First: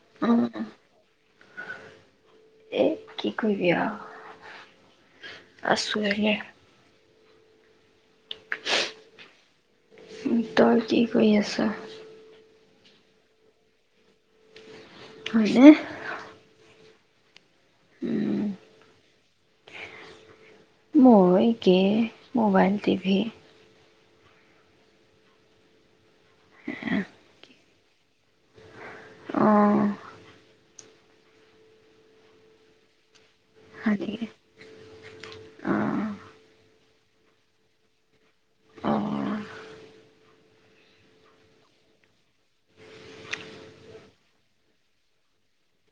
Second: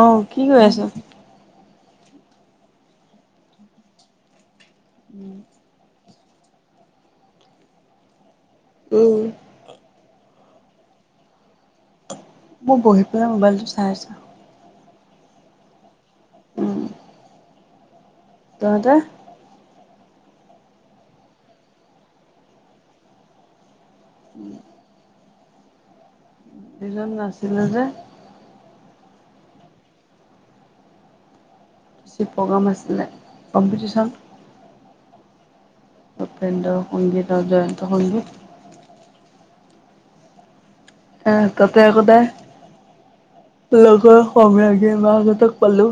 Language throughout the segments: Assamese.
অঁ কি অ', কৰি আছ? এ কি কৰিবি আৰু, উম। [inaudible] [unintelligible] উম। তই কি কৰি আছ? মই বহি পিনাই মোবাইলটো চাই আছো। হয়নে? উম উম তহঁতে মই একে মোবাইল টিভি উম সেইজন নাছিলে যে অ', প্ৰগ্ৰাম আছিলে হয় কম্পিটিশ্যন নেকি? অ', ভূপেন্দ্ৰ সংগীনৰ জয়ন্ত সংগীত। অ', এ তাতে [inaudible] [unintelligible]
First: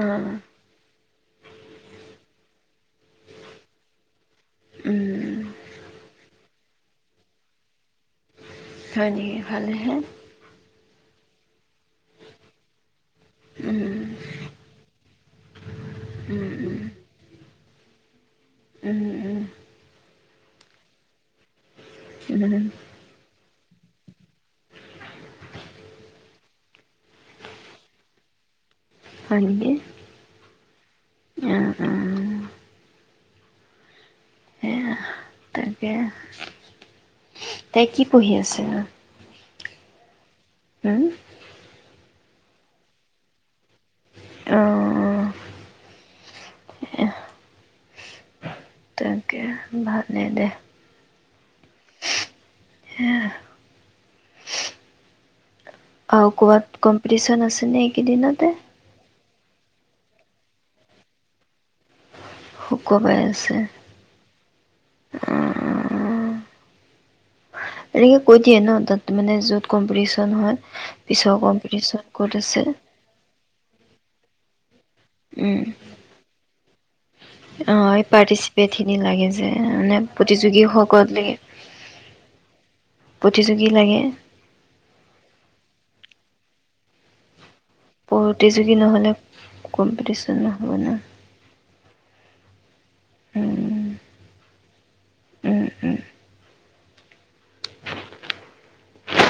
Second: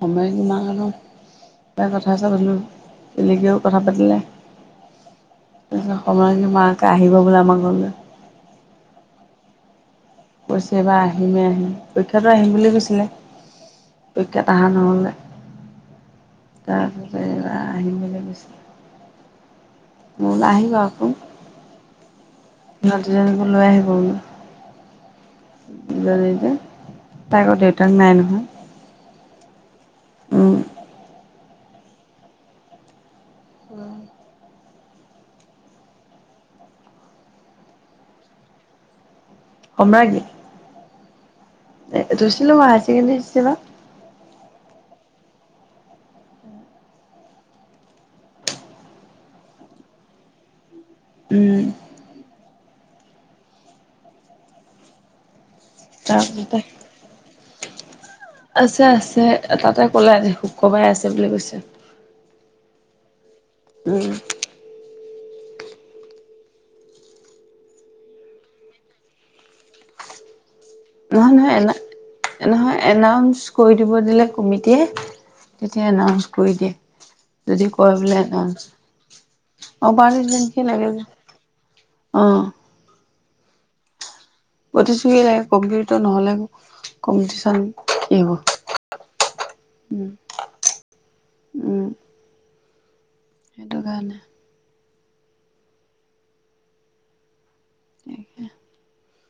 অ', উম। [unintelligible] হয় নেকি ভালে হে, কৈছে এইবাৰ আহিমেই আহিম পৰীক্ষা আহিম বুলি কৈছিলে, উম, পৰীক্ষাত অহা নহ'ল, উম, উম। তাৰপিছত এইবাৰ আহিম বুলি কৈছিলে উম, উম, মই বোলো আহিবা আক। উম লৈ আহিব বোলো [inaudible] তাইৰ আক দেউতাক নাই নহয়। হয় নেকি? উম! অ', অ', উম! সেয়া। তাকে তাই কি পঢ়ি আছে। সম্ৰাগী হম [unintelligible] অ', তাকে ভালে দে উম সেয়া। আৰু তাৰপিছতে কৰবাত কম্পিটিচন আছেনে এইকেইদিনতে আছে আছে তাতে ক'লে আজি শুক্ৰবাৰে আছে বুলি কৈছে শুক্ৰবাৰে উম উ উ উ এনেকে কৈ দিয়ে ন তাত মানে য'ত কম্পিটিচন হয় পিছৰ নহয় নহয় কম্পিটিশ্যন ক'ত এনা আছে নহয় এনাউন্চ কৰি দিব দিলে কমি টিয়ে, উম তেতিয়া এনাউন্চ কৰি দিয়ে, যদি অ কই এই বোলে। পাৰ্টিচিপেট খিনি লাগে যে অ মানে বাৰু [unintelligible] প্ৰতিযোগীসকল লগে। লাগে অ'। প্ৰতিযোগী লাগে। প্ৰতিযোগী লাগে কম্পিউত নহলে কম্পিটিচন প্ৰতিযোগী নহ'লে উম কম্পিটিচ নহ'ব ন'। উম সেইটো উম কাৰণে। উম, উম,।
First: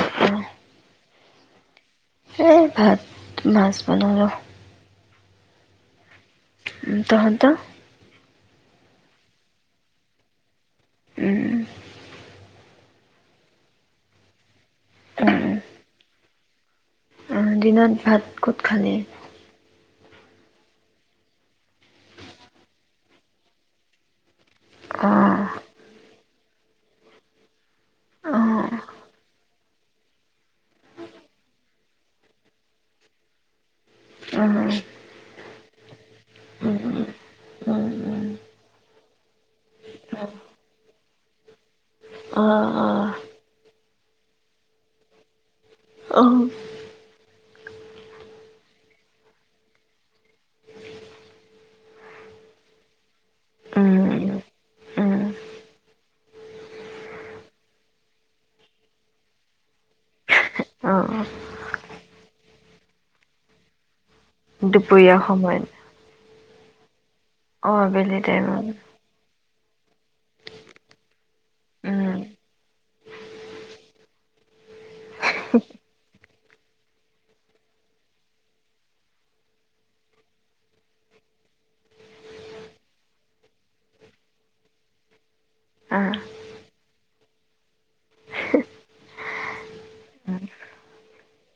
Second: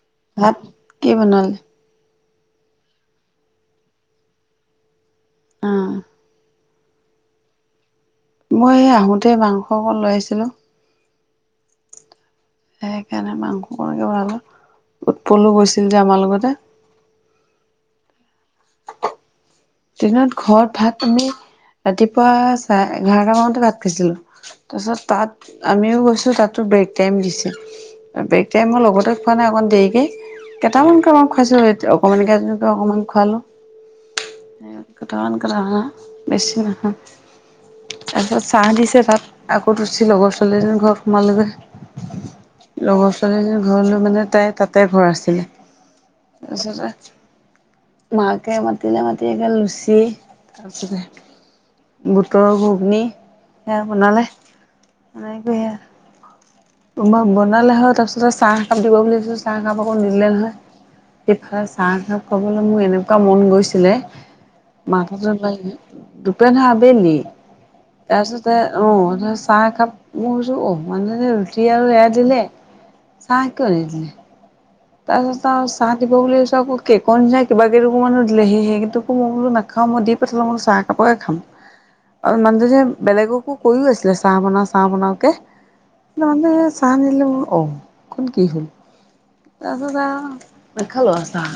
উম। ভাত কি বনালে? এই ভাত, মাছ বনোলো। অ। উ, তহন্তৰ? মই আহোতে মাংস অকন লৈ আহিছিলো। উম। সেইকাৰণে মাংস কনকে ভনালো। উৎপলো গৈছিল যে আমাৰ লগতে। অহ দিনত ভাত ক'ত খালি? দিনত ঘৰত ভাত পানী, ৰাতিপুৱা চাৰে এঘাৰটা মানতে ভাত খাইছিলো। তাৰপিছত অ তাত আমিও গৈছোঁ তাত ব্ৰেক টাইম দিছে। ব্ৰেক টাইমৰ লগতে খোৱা নে অকণ দেৰিকে কতেমান কেতেমাক খুৱাইছো, এতিয়া অকমানকে এজনীক অকমান খুৱালো। কেইটামান, কেইটামান হা বেছি নাসাও, তাৰপিছত চাহ দিছে, তাত আকৌ ৰুচী লগৰ ছোৱালী এজনীৰ ঘৰত সোমালোগৈ। অ', অ। ছোৱালীজন ঘৰলৈ, মানে তাই তাতে ঘৰ আছিলে। তাৰপিছতে মাকে মাতিলে, মাতি মাটি একে লুচি, তাৰ পিছতে বুটৰ ঘুগুনি। সেইয়া বনালে এনেকৈ সেয়া উম্মা বনালে হয়। তাৰ পিছতে চাহ একাপ দিব বুলিছোঁ চাহ একাপ আকৌ নিদিলে নহয়। সেইফালে চাহ একাপ খাবলৈ মোৰ এনেকুৱা মন গৈছিলে। মাথাটো বাই সময়ত দুপ পেনহা বেলী অ আবেলি তাৰিছতে টাইমত অ', ত চাহ একাপ ম ভাবিছোঁ অহ, মানুহ জনীয়ে টি আৰু এয়া উম দিলে। চাহ কিয় নিদিলে? তাৰপাছত আৰু চাহ দিব বুলি কেকৰ নিচিনা কিবা কিটোকুৰা মনো দিলেহি। সেই কেইটুকুৰ মই বোলো নাখাওঁ মই দি পঠালোঁ। মই বোলো চাহ একাপোকে খাম। আৰু মানুহজীয়ে বেলেগকো কৈও আছিলে চাহ বনা, চাহ বনাওকে। আহ মানুহ চাহ নিদিলে মোৰ অ', এইখন কি হল। তাৰপিছত আৰু নাখালো আৰু চাহ।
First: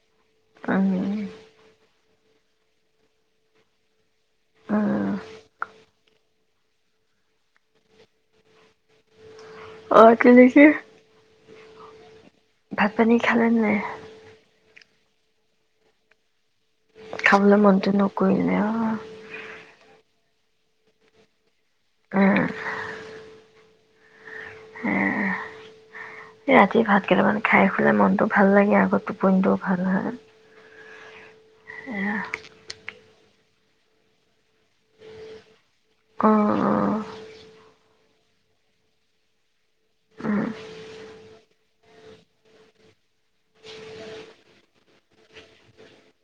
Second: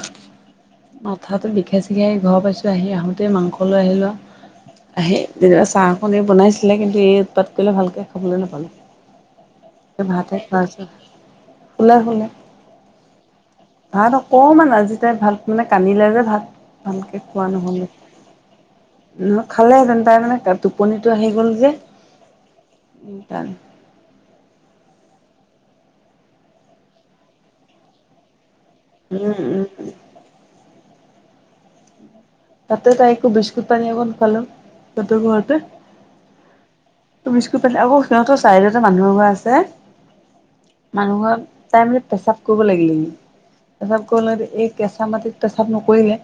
উম মাথাটো বিষাই চিখাই আহি ঘৰ পাইছোঁ। আহি আহোঁতেই মাংস লৈ আহিলো আৰু। উম আহি তেতিয়া চাহ অকনে বনাইছিলে, কিন্তু এই উৎপাত কৰিলে ভালকৈ খাবলৈ নাপালো। অ ভাত হে তেনেকে খুৱাইছে। শুলে শুলে। ভাত পানী খালে নাই ভাত অকমান আজি ভাত মানে কানিলে যে ভাত ভালকে খোৱা খাবলৈ নহলে। মনটো নকৰিলে অ নহয় খালে হতেন তাই মানে টোপনিটো আহি গ'ল যে, আহ উম হ ৰাতি ভাত কেইটামান খাই খুলাই মনতটো ভাল লাগে ই আগত পটোও উম ভাল হয় এ! তাতে তাই একো বিস্কুট পানী অকণ খালো তাতে ঘৰতে, অ অ তুমিছকো পত আ! সিহঁতৰ চাৰিদটা মানুহৰ ঘৰ আছে উম মানুহ ঘৰত টাইম পেচাব কৰিব লাগিলে পেচাব কৰিব লে এই কেঁচা মাটিত পেচাব নকৰিলে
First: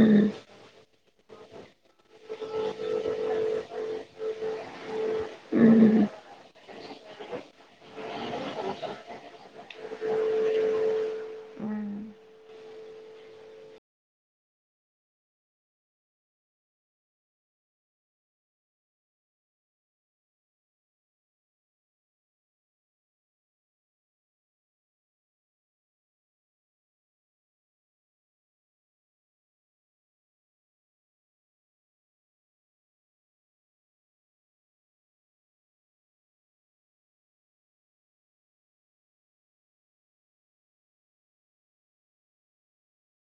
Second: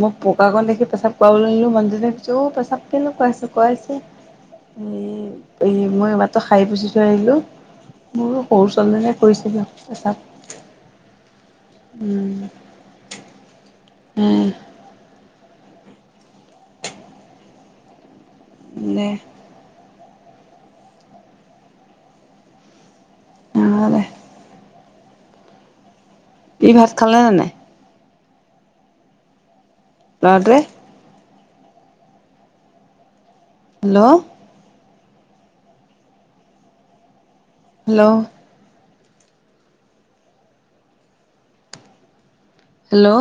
মোক, পকাাকণ দেখি পেচাব কৰাবলৈ নিলোঁ মানুহজনে কৈছ অ' পেচাব কেনেকুৱাইছোঁ কুৱাইছে এই উম উম এই মই ইবাতো খাইি বুচি থৈ আহিলোঁ মোৰ সৰু ছোৱালীজনীয়ে কৰিছিলোঁ পেচাব। উম! উম! উ! [unintelligible] ই ভাত খালে নানাই! লৰাটোৱে! Hello, hello, hello,